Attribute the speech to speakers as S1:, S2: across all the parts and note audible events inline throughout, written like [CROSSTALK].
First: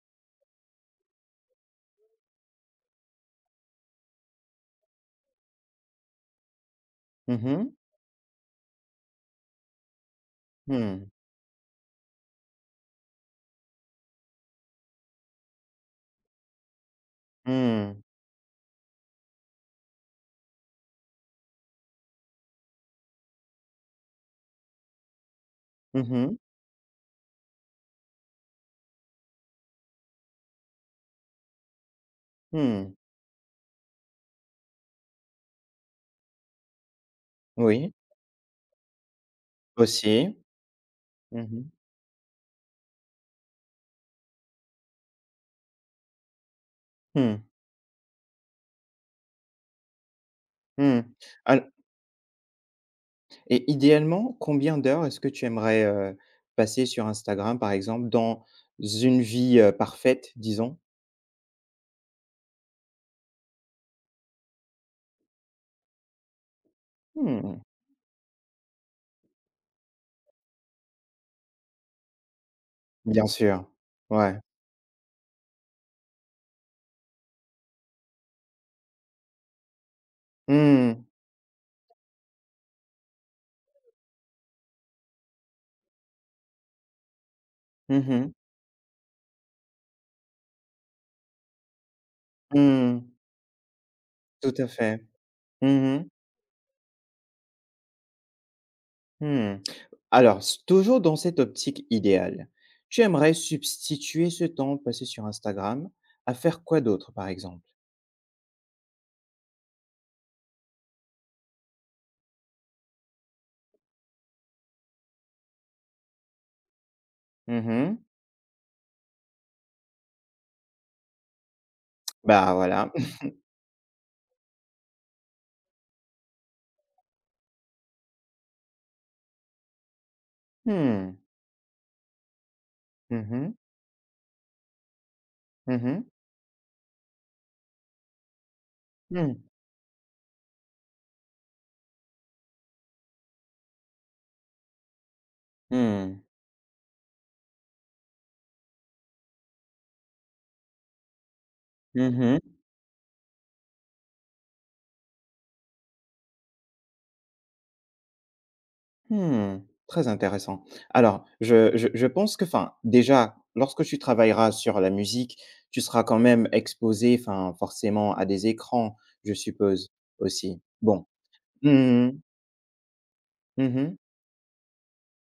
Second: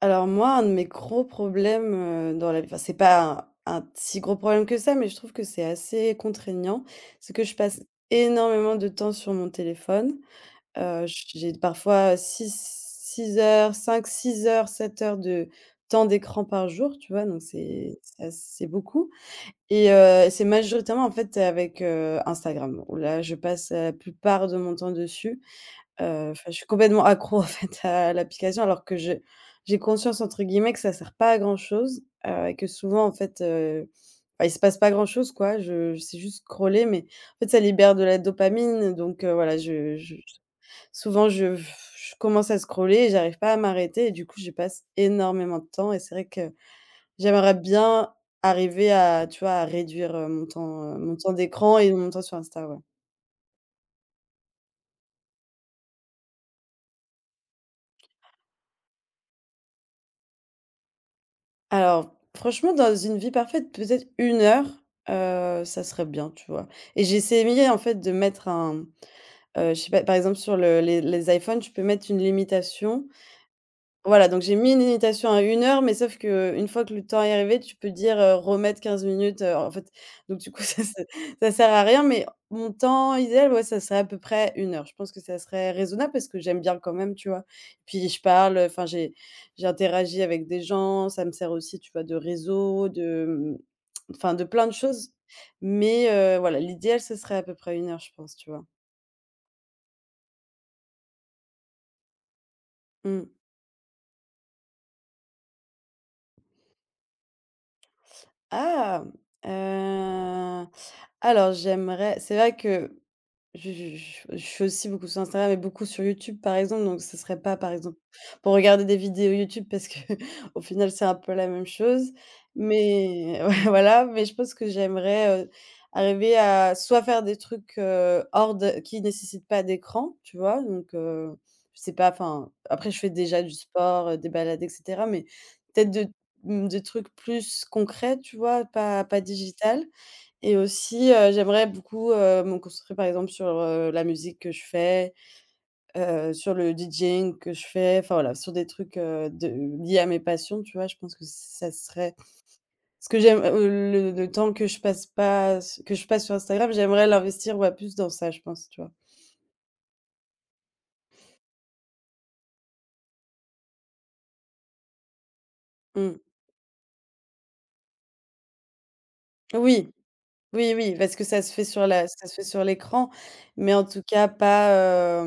S1: Alors moi, un de mes gros problèmes, dans la vie, enfin, c'est pas un si gros problème que ça, mais je trouve que c'est assez contraignant, c'est que
S2: Mmh
S1: je
S2: mh.
S1: passe énormément de temps sur mon téléphone.
S2: Mmh.
S1: J'ai parfois six 6 heures, cinq, six heures, 7 heures de temps d'écran par jour, tu vois? Donc c'est
S2: Mmh.
S1: c'est assez beaucoup et c'est majoritairement, en fait, avec, Instagram où là je passe la plupart de mon temps dessus.
S2: Mmh mh.
S1: Enfin, je suis complètement accro [LAUGHS] en fait à l'application, alors que je j'ai conscience, entre guillemets, que ça sert pas à grand chose, et que
S2: Mmh.
S1: souvent, en fait, bah, il se passe pas grand chose, quoi. Je c'est juste scroller, mais en fait ça
S2: Oui,
S1: libère de la dopamine, donc voilà, je
S2: aussi.
S1: souvent
S2: Mmh
S1: je
S2: mh.
S1: je commence à scroller et j'arrive pas à m'arrêter, et du coup j'y passe énormément de temps. Et c'est vrai que
S2: Mmh.
S1: j'aimerais bien arriver à, tu vois, à réduire,
S2: Mmh.
S1: mon temps
S2: Al
S1: d'écran et mon temps sur Insta, ouais.
S2: et idéalement, combien d'heures est-ce que tu aimerais, passer sur Instagram, par exemple, dans une vie, parfaite, disons?
S1: Alors, franchement, dans une vie parfaite, peut-être une heure, ça serait bien, tu vois? Et j'ai
S2: Mmh.
S1: essayé, en fait, de mettre un, je sais pas, par exemple, sur le les iPhones, tu peux mettre une limitation,
S2: Bien sûr.
S1: voilà,
S2: Ouais.
S1: donc j'ai mis une limitation à une heure, mais sauf que une fois que le temps est arrivé, tu peux dire, remettre 15 minutes, en fait, donc du coup, [LAUGHS]
S2: Mmh.
S1: ça sert à rien, mais mon temps idéal, ouais, ça serait à peu près une heure. Je pense que ça serait raisonnable parce que j'aime bien quand même, tu vois? Puis
S2: Mmh
S1: je
S2: mh.
S1: parle, j'interagis avec des gens, ça me sert aussi, tu vois, de réseau,
S2: Mmh.
S1: de, mmh, enfin, de
S2: Tout
S1: plein
S2: à
S1: de
S2: fait.
S1: choses,
S2: Mmh mh.
S1: mais voilà, l'idéal, ce serait à peu près une heure, je pense, tu vois?
S2: Mmh. Alors, s toujours dans cette optique idéale, tu
S1: Mmh.
S2: aimerais substituer ce temps passé sur Instagram à faire quoi d'autre, par exemple?
S1: Ah! Heu, alors, j'aimerais, c'est vrai que je suis aussi beaucoup sur Instagram et beaucoup sur YouTube, par exemple, donc ce serait pas,
S2: Mmh
S1: par exemple,
S2: mh.
S1: pour regarder des vidéos YouTube parce que, [LAUGHS] au final, c'est un peu la même chose.
S2: Bah, voilà.
S1: Mais [LAUGHS] ouais, voilà, mais je pense que j'aimerais, arriver à soit faire des trucs, hors de qui nécessitent pas d'écran, tu vois? Donc
S2: Mmh.
S1: je sais pas, enfin, après je fais
S2: Mmh
S1: déjà du
S2: mh.
S1: sport, des balades, et cetera, mais
S2: Mmh
S1: peut-être
S2: mh.
S1: de mmh, des trucs plus concrets, tu vois? Pas
S2: Mmh.
S1: digital, et aussi, j'aimerais beaucoup, me concentrer, par exemple, sur, la musique que je fais,
S2: Mmh.
S1: sur le DJing que je fais, enfin, voilà, sur des trucs, de liés à mes passions, tu vois? Je pense que ça serait
S2: Mmh mh.
S1: ce que j'aime, le temps que je passe pas que je passe sur Instagram, j'aimerais l'investir, ouais, plus dans ça, je pense, tu vois?
S2: Mmh. Très intéressant. Alors, je pense que, enfin, déjà, lorsque tu travailleras sur la musique, tu seras quand
S1: Mmh.
S2: même exposée, enfin, forcément à des écrans, je
S1: Oui,
S2: suppose, aussi?
S1: oui, oui,
S2: Bon.
S1: parce que ça se fait
S2: Mmh
S1: sur la
S2: mh.
S1: ça se fait sur l'écran, mais
S2: Mmh
S1: en
S2: mh.
S1: tout cas pas.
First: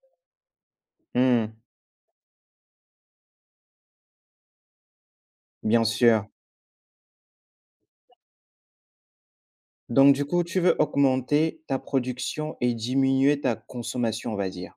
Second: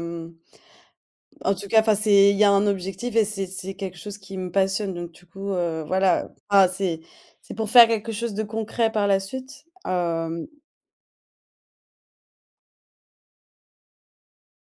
S2: Mmh.
S1: En tout cas, enfin, c'est il y a un objectif et c'est quelque chose qui me passionne, donc du coup,
S2: Bien sûr.
S1: voilà. Enfin, c'est pour faire quelque chose de concret par la suite.
S2: Donc du coup,
S1: Hem,
S2: tu veux augmenter ta production et diminuer ta consommation, on va dire,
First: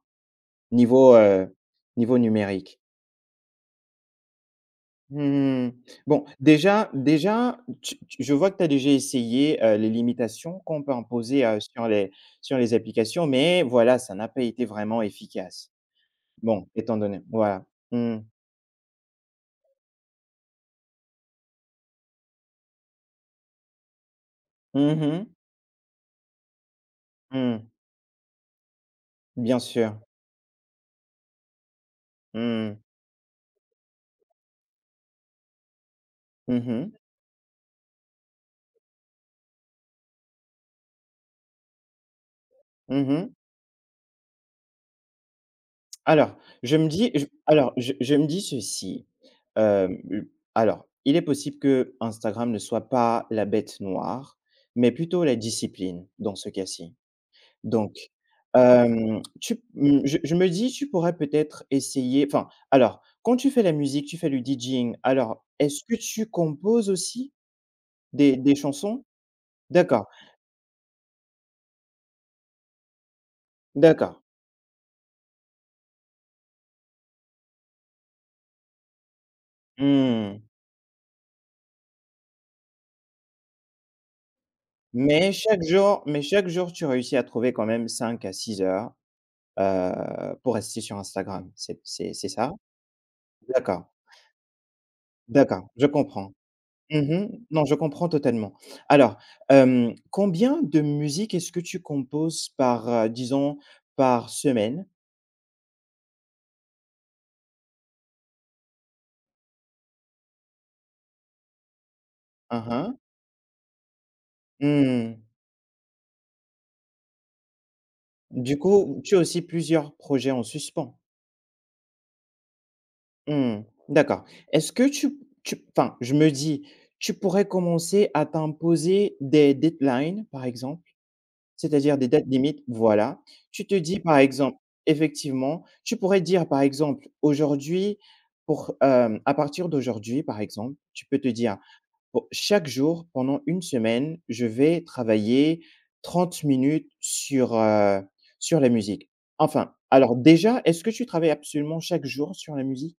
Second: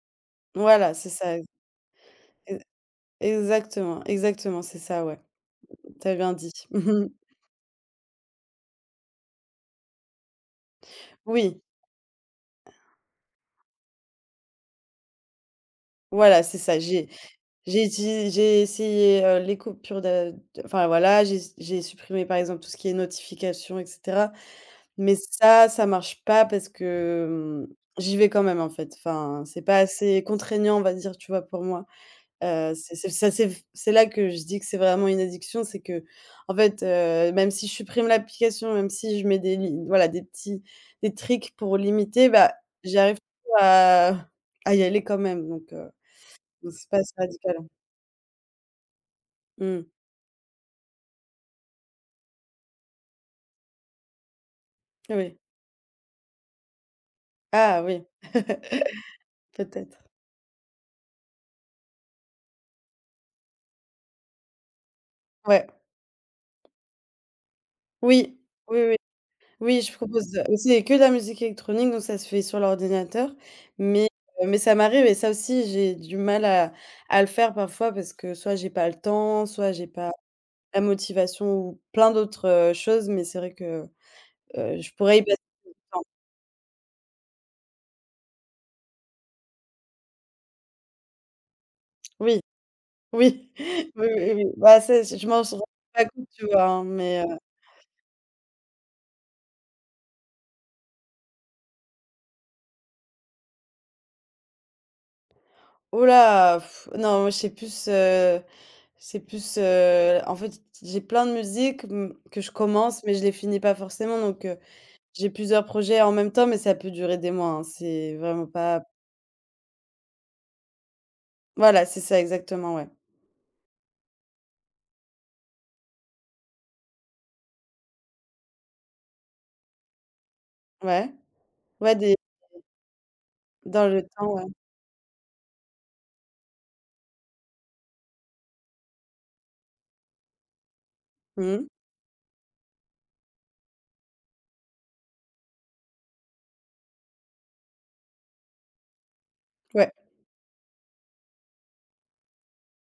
S1: voilà, c'est
S2: niveau,
S1: ça.
S2: heu, niveau
S1: E
S2: numérique?
S1: exactement, exactement, c'est ça, ouais.
S2: Mmh.
S1: T'as
S2: Bon,
S1: bien dit.
S2: déjà
S1: [LAUGHS]
S2: déjà, tu je vois que tu as déjà essayé, les limitations qu'on peut imposer,
S1: Oui,
S2: sur les applications, mais voilà, ça n'a pas été vraiment efficace.
S1: voilà, c'est
S2: Bon,
S1: ça.
S2: étant donné voilà. Mmh.
S1: J'ai essayé, les coupures de enfin, voilà, j'ai supprimé, par exemple, tout ce qui est notifications, etc.
S2: Mmh
S1: Mais
S2: mh.
S1: ça marche pas parce que,
S2: Mmh.
S1: mmh, j'y vais quand même, en fait. Enfin,
S2: Bien
S1: c'est pas
S2: sûr.
S1: assez contraignant, on va dire, tu vois, pour moi.
S2: Mmh.
S1: C'est ça c'est là que je dis que c'est vraiment une addiction, c'est que en
S2: Mmh
S1: fait,
S2: mh.
S1: même si je supprime l'application, même si je mets des li voilà, des petits des tricks pour limiter, bah, j'arrive
S2: Mmh.
S1: toujours à y aller quand même,
S2: Alors,
S1: donc
S2: je
S1: c'est
S2: me
S1: pas
S2: dis
S1: assez
S2: je
S1: radical.
S2: alors, je je me dis ceci,
S1: Mmh.
S2: hem, heu, alors, il est possible que Instagram ne soit pas la bête noire, mais plutôt la
S1: Oui.
S2: discipline dans ce cas-ci.
S1: Ah
S2: Donc,
S1: oui, [LAUGHS]
S2: tu
S1: peut-être.
S2: mmh, je me dis, tu pourrais peut-être essayer enfin, alors, quand tu fais la musique, tu fais du DJing, alors,
S1: Ouais.
S2: est-ce que tu composes aussi des
S1: Oui.
S2: des
S1: Oui, oui.
S2: chansons?
S1: Oui, je
S2: D'accord,
S1: propose aussi que de la musique électronique, donc ça se fait sur l'ordinateur. Mais
S2: d'accord.
S1: mais ça m'arrive, et ça aussi, j'ai du mal à le faire parfois parce que soit j'ai pas le temps, soit j'ai pas
S2: Mmh,
S1: la motivation ou plein d'autres, choses, mais c'est vrai que, je pourrais y
S2: mais
S1: passer
S2: chaque
S1: du
S2: jour
S1: temps.
S2: mais chaque jour, tu réussis à trouver quand même 5 à 6 heures, pour rester sur Instagram, c'est
S1: Oui,
S2: ça?
S1: oui,
S2: D'accord,
S1: [LAUGHS] oui, oui, oui. Bah, ça, je m'en rends
S2: d'accord, je
S1: pas compte,
S2: comprends.
S1: tu vois? Hein, mais,
S2: Mmh. Non, je comprends totalement. Alors, combien de musique est-ce que tu composes par, disons, par semaine?
S1: oh là! Pff, non, moi, c'est plus, en fait, j'ai plein de musiques, mmh, que je
S2: Hein, hein.
S1: commence, mais je les finis pas forcément, donc
S2: Mmh.
S1: j'ai plusieurs projets en même temps, mais ça peut durer des mois, hein. C'est vraiment
S2: Du
S1: pas
S2: coup, tu as aussi plusieurs projets en suspens?
S1: voilà, c'est ça exactement, ouais.
S2: Hmm. D'accord. Est-ce que tu enfin, je me dis, tu pourrais commencer à t'imposer des deadlines, par exemple?
S1: Ouais, ouais,
S2: C'est-à-dire des
S1: des
S2: dates limites, voilà. Tu te
S1: dans
S2: dis,
S1: le
S2: par
S1: temps, ouais.
S2: exemple effectivement, tu pourrais dire, par exemple, à partir d'aujourd'hui, par exemple, tu peux te dire:
S1: Mmh.
S2: «Pour chaque jour pendant une semaine, je vais travailler 30 minutes sur la musique». Enfin,
S1: Ouais.
S2: alors déjà, est-ce que tu travailles absolument chaque jour sur la musique?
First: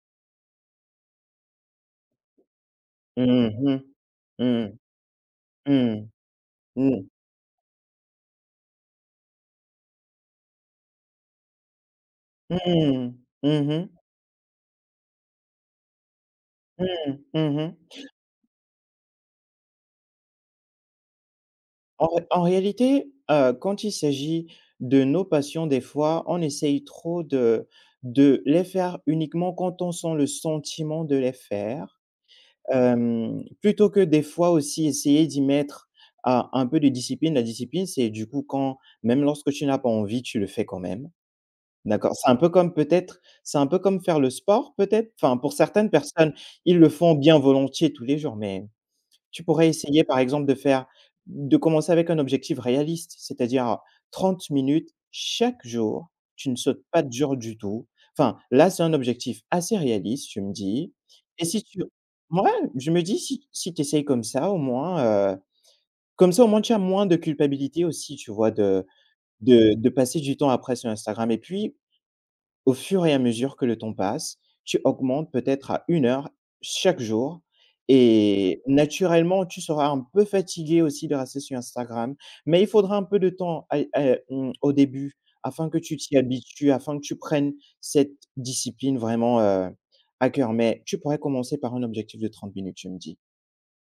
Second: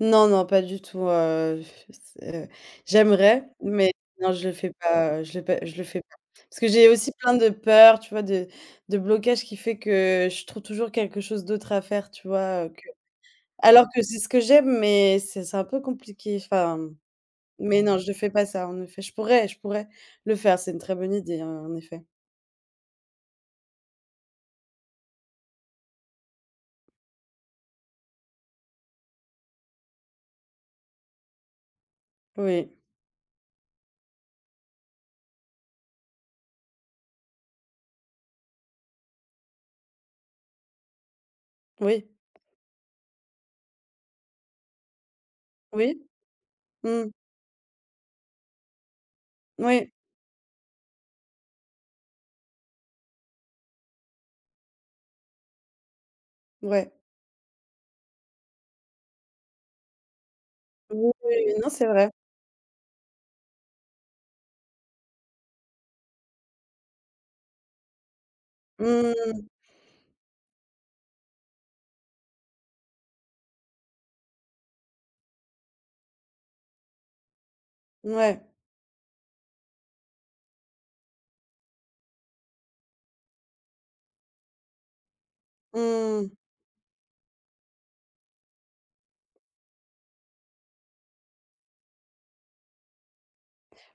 S1: Non, non, pas du tout, c'est j'aimerais,
S2: Mmh mh.
S1: mais non,
S2: Mmh.
S1: je le fais
S2: Mmh.
S1: pas. Parce que j'ai
S2: Mmh.
S1: aussi plein de peurs, tu vois, de blocages qui fait que je trouve toujours quelque chose d'autre à faire, tu vois, que
S2: Mmh. Mmh
S1: alors
S2: mh.
S1: que c'est ce que j'aime, mais c'est un peu compliqué, enfin.
S2: Mmh. Mmh.
S1: Mais non, je ne fais pas ça, en effet. Je pourrais le faire, c'est une très bonne idée, hein, en effet.
S2: En réalité, quand il s'agit de nos passions, des fois, on essaye trop de les faire uniquement quand on sent le sentiment de les faire,
S1: Oui,
S2: plutôt que des fois aussi essayer d'y mettre, ah, un peu de discipline. La discipline, c'est du coup quand même lorsque tu n'as pas envie, tu le fais quand même,
S1: oui,
S2: d'accord? C'est un peu comme peut-être c'est un peu comme faire le sport peut-être? Enfin, pour certaines
S1: oui,
S2: personnes, ils le
S1: mmh,
S2: font bien volontiers tous les jours, mais tu pourrais
S1: oui,
S2: essayer, par exemple, de commencer avec un objectif réaliste, c'est-à-dire 30 minutes chaque jour, tu ne sautes
S1: ouais.
S2: pas de jour du tout. Enfin, là, c'est un objectif assez réaliste, tu me dis
S1: Oui, oui,
S2: et si
S1: non,
S2: tu
S1: c'est vrai.
S2: ouais, je me dis si tu essayes comme ça, au moins, tu as moins de culpabilité aussi, tu vois, de
S1: Mmh,
S2: de de passer du temps après sur Instagram et puis au fur et à mesure que le temps passe, tu augmentes peut-être à 1 heure chaque jour
S1: ouais,
S2: et naturellement, tu seras un peu fatigué aussi de rester sur Instagram, mais il faudra un peu de temps au début afin que tu t'y
S1: mmh.
S2: habitues, afin que tu prennes cette discipline vraiment, à cœur. Mais tu pourrais commencer par un objectif de 30 minutes, tu me dis.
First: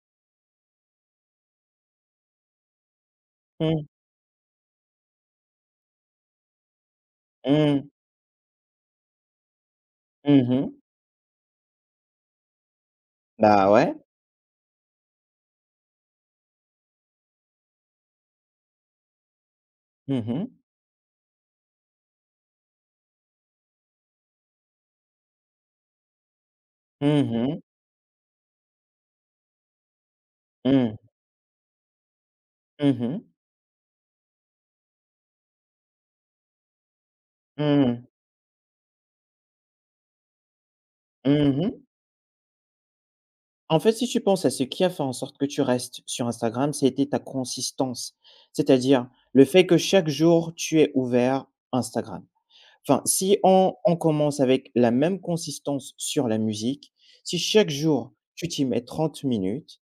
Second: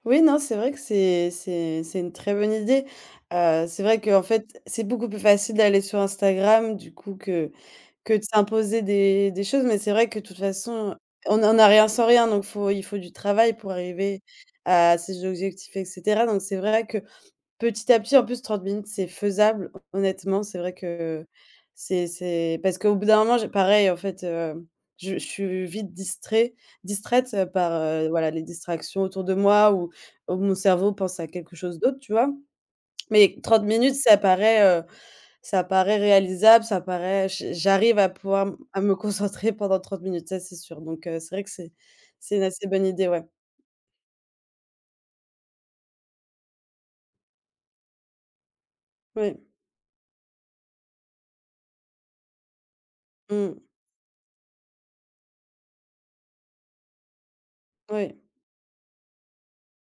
S1: Oui, non, c'est vrai que c'est une très bonne idée. C'est
S2: Mmh,
S1: vrai que en fait, c'est beaucoup plus facile d'aller sur Instagram du coup
S2: mmh,
S1: que de s'imposer des choses, mais c'est vrai que de toute
S2: mmh.
S1: façon, on n'en a rien sans rien, donc faut il faut du travail pour
S2: Bah ouais.
S1: arriver à ses objectifs, et cetera, donc c'est vrai que petit à petit, en plus 30 minutes, c'est faisable.
S2: Mmh
S1: Honnêtement,
S2: mh.
S1: c'est vrai que c'est parce qu'au bout d'un moment, j'ai pareil en fait, je suis vite
S2: Mmh
S1: distraite
S2: mh.
S1: par, voilà, les distractions autour de moi ou mon cerveau
S2: Mmh.
S1: pense à quelque chose d'autre, tu vois?
S2: Mmh.
S1: Mais 30 minutes, ça paraît réalisable, ça paraît j'arrive
S2: Mmh.
S1: à pouvoir m à me [LAUGHS] concentrer pendant 30 minutes, ça c'est sûr. Donc c'est vrai que
S2: Mmh.
S1: c'est une assez bonne idée, ouais.
S2: En fait, si tu penses à ce qui a fait en sorte que tu restes sur Instagram, c'était ta consistance. C'est-à-dire
S1: Oui.
S2: le fait que chaque jour, tu es ouvert Instagram. Enfin, si
S1: Mmh.
S2: on, on commence avec la même consistance sur la musique, si chaque jour,
S1: Oui.
S2: tu t'y mets 30 minutes,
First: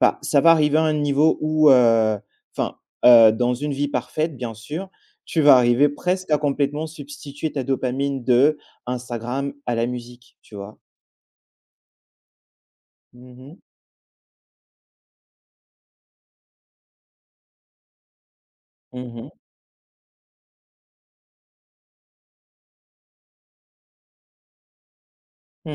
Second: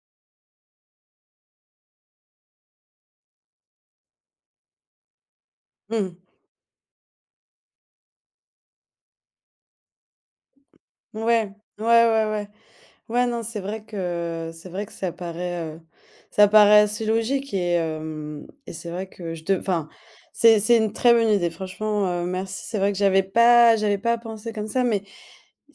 S2: bah, ça va arriver à un niveau où, enfin, dans une vie parfaite, bien sûr, tu vas arriver
S1: Mmh.
S2: presque à complètement substituer ta dopamine de Instagram à la musique, tu vois?
S1: Ouais. Ouais, ouais, ouais. Ouais,
S2: Mmh
S1: non,
S2: mh.
S1: c'est vrai que ça paraît assez logique et hem et c'est vrai
S2: Mmh mh.
S1: que je de enfin, c'est une très bonne idée. Franchement, merci. C'est vrai que j'avais pas pensé comme ça, mais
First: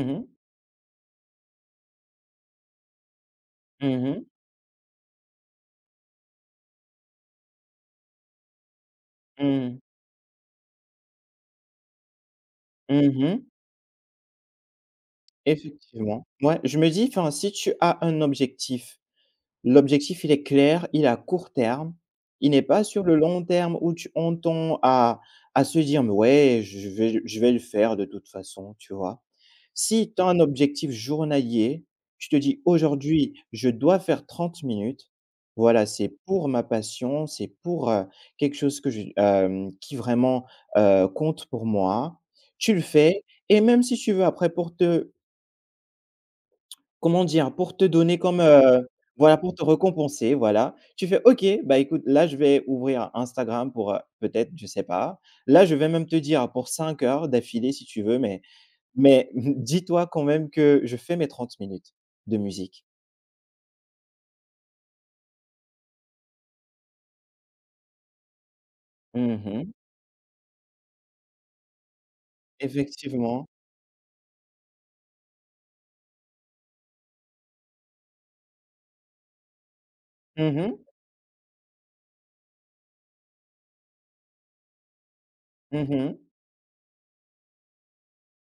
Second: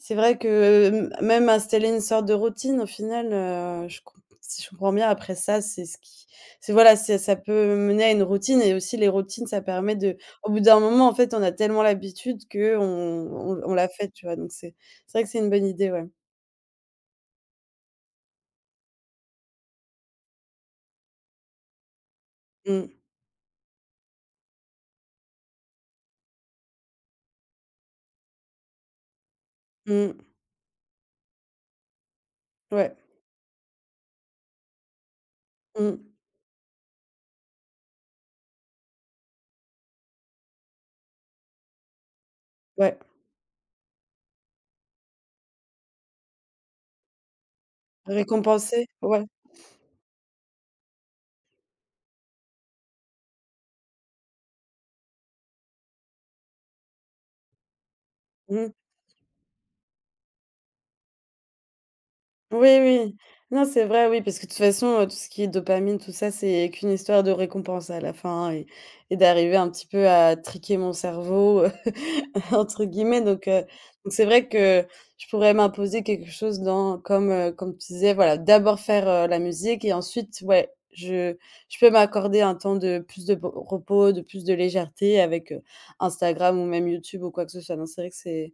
S1: c'est vrai que, hem, même installer une sorte de routine au final, je com
S2: Mmh.
S1: si je comprends bien après ça, c'est ce qui c'est voilà, c'est ça peut mener à une routine, et aussi les routines, ça
S2: Mmh.
S1: permet de au bout d'un moment, en fait, on a tellement l'habitude que
S2: Mmh mh.
S1: on l'a fait, tu vois? Donc c'est vrai que c'est une bonne idée, ouais.
S2: Effectivement. Ouais, je me dis, enfin, si tu as un objectif l'objectif, il est clair, il est à court terme. Il n'est pas
S1: Mmh.
S2: sur le long terme où tu entends à se dire: «Mais ouais, je vais le faire de toute façon», tu vois? Si
S1: Mmh.
S2: tu as un objectif journalier, tu te dis:
S1: Ouais.
S2: «Aujourd'hui, je dois faire 30 minutes. Voilà,
S1: Mmh.
S2: c'est pour ma passion, c'est pour, quelque chose qui vraiment, compte pour moi». Tu le
S1: Ouais.
S2: fais et même si tu veux après pour te Comment dire? Pour te donner comme,
S1: Récompensé,
S2: heu,
S1: ouais.
S2: voilà, pour te récompenser, voilà. Tu fais: «OK, bah, écoute, là, je vais ouvrir Instagram pour, peut-être, je sais pas. Là, je vais même te dire pour 5 heures d'affilée si tu veux, mais
S1: Mmh.
S2: mais [LAUGHS] dis-toi quand même que je fais mes 30 minutes de
S1: Oui,
S2: musique».
S1: oui. Non, c'est vrai, oui, parce que de toute façon, tout ce qui est dopamine, tout ça, c'est qu'une histoire de récompense à la fin, et d'arriver un
S2: Mmh.
S1: petit peu à «triquer mon cerveau», [LAUGHS] entre guillemets,
S2: Effectivement.
S1: donc c'est vrai que je pourrais m'imposer quelque chose dans comme, comme tu disais, voilà, d'abord faire, la musique, et ensuite,
S2: Mmh
S1: ouais,
S2: mh.
S1: je peux m'accorder un temps de plus de po repos, de plus de légèreté avec,
S2: Mmh.
S1: Instagram ou même YouTube ou quoi que ce soit. Non, c'est vrai que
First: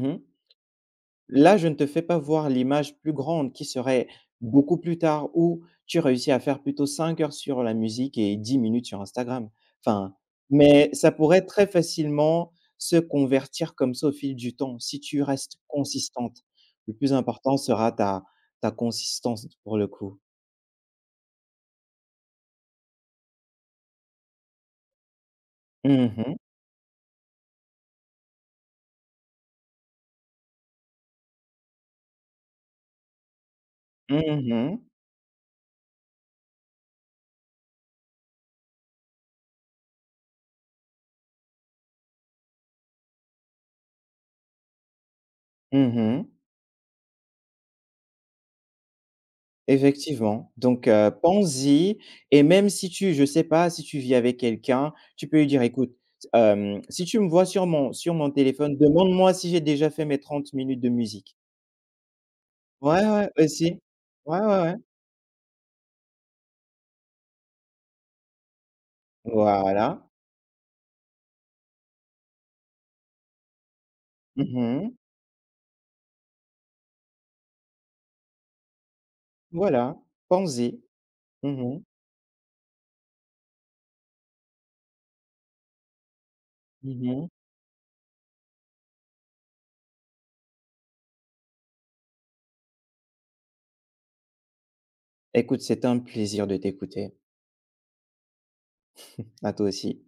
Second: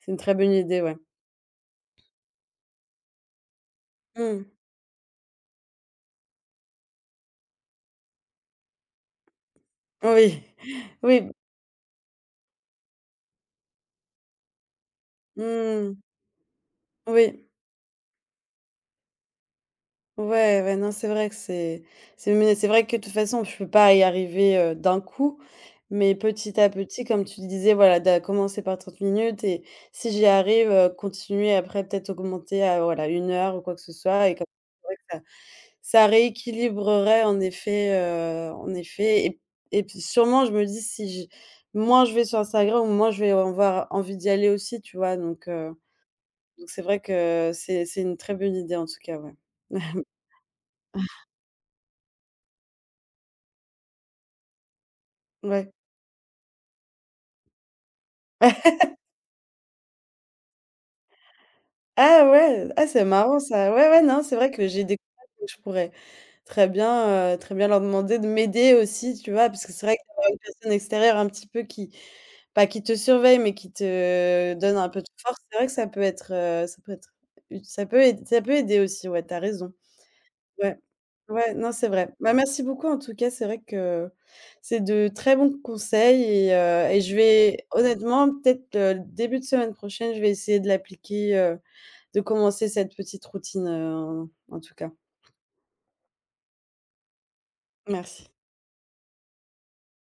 S1: c'est une très bonne idée, ouais.
S2: Là, je ne te fais pas voir l'image plus grande qui serait
S1: Mmh.
S2: beaucoup plus tard où tu réussis à faire plutôt 5 heures sur la musique et 10 minutes sur Instagram. Enfin,
S1: Oui.
S2: mais
S1: [LAUGHS]
S2: ça
S1: Oui.
S2: pourrait très facilement se convertir comme ça au fil du temps si tu restes
S1: Mmh.
S2: consistante. Le plus
S1: Oui.
S2: important sera ta consistance pour le coup.
S1: Ouais, ouais, non, c'est vrai que c'est mais c'est vrai que de toute façon, je peux pas y arriver, d'un coup, mais
S2: Mmh mh.
S1: petit à petit, comme tu disais, voilà, d'a commencer par 30 minutes, et si j'y arrive, continuer, après peut-être augmenter à, voilà, une heure ou quoi que ce soit, et comme
S2: Mmh.
S1: c'est vrai que ça rééquilibrerait en effet, en effet, et puis sûrement je me dis si je moins je vais sur Instagram, moins je vais avoir envie d'y aller aussi, tu vois? Donc heu,
S2: Mmh.
S1: donc c'est vrai que c'est une très bonne idée en tout cas, ouais. [LAUGHS]
S2: Effectivement, donc pense-y et même si tu je sais pas, si tu vis avec quelqu'un, tu peux lui dire:
S1: Ouais.
S2: «Écoute, si tu me vois sur mon téléphone,
S1: [LAUGHS]
S2: demande-moi si j'ai déjà fait mes 30 minutes de musique».
S1: Ah ouais! Ah c'est
S2: Ouais, ouais,
S1: marrant ça.
S2: aussi.
S1: Ouais, ouais, non, c'est
S2: Ouais,
S1: vrai
S2: ouais,
S1: que
S2: ouais.
S1: j'ai des contacts que je pourrais très bien leur demander de m'aider aussi, tu vois? Parce que c'est vrai
S2: Voilà.
S1: qu'avoir une personne extérieure un petit peu qui pas qui te surveille, mais qui te donne un
S2: Mmh.
S1: peu de force, c'est vrai que ça peut être ut ça peut aider aussi, ouais, t'as raison.
S2: Voilà.
S1: Ouais.
S2: Pense-y. Mmh
S1: Ouais, non,
S2: mh.
S1: c'est vrai. Bah, merci beaucoup en tout cas, c'est vrai que c'est de très bons conseils, et je
S2: Mmh.
S1: vais, honnêtement, peut-être, début de semaine prochaine, je vais essayer de l'appliquer, de commencer cette petite routine, en en tout cas.
S2: Écoute, c'est un plaisir de t'écouter.
S1: Merci.
S2: À toi aussi.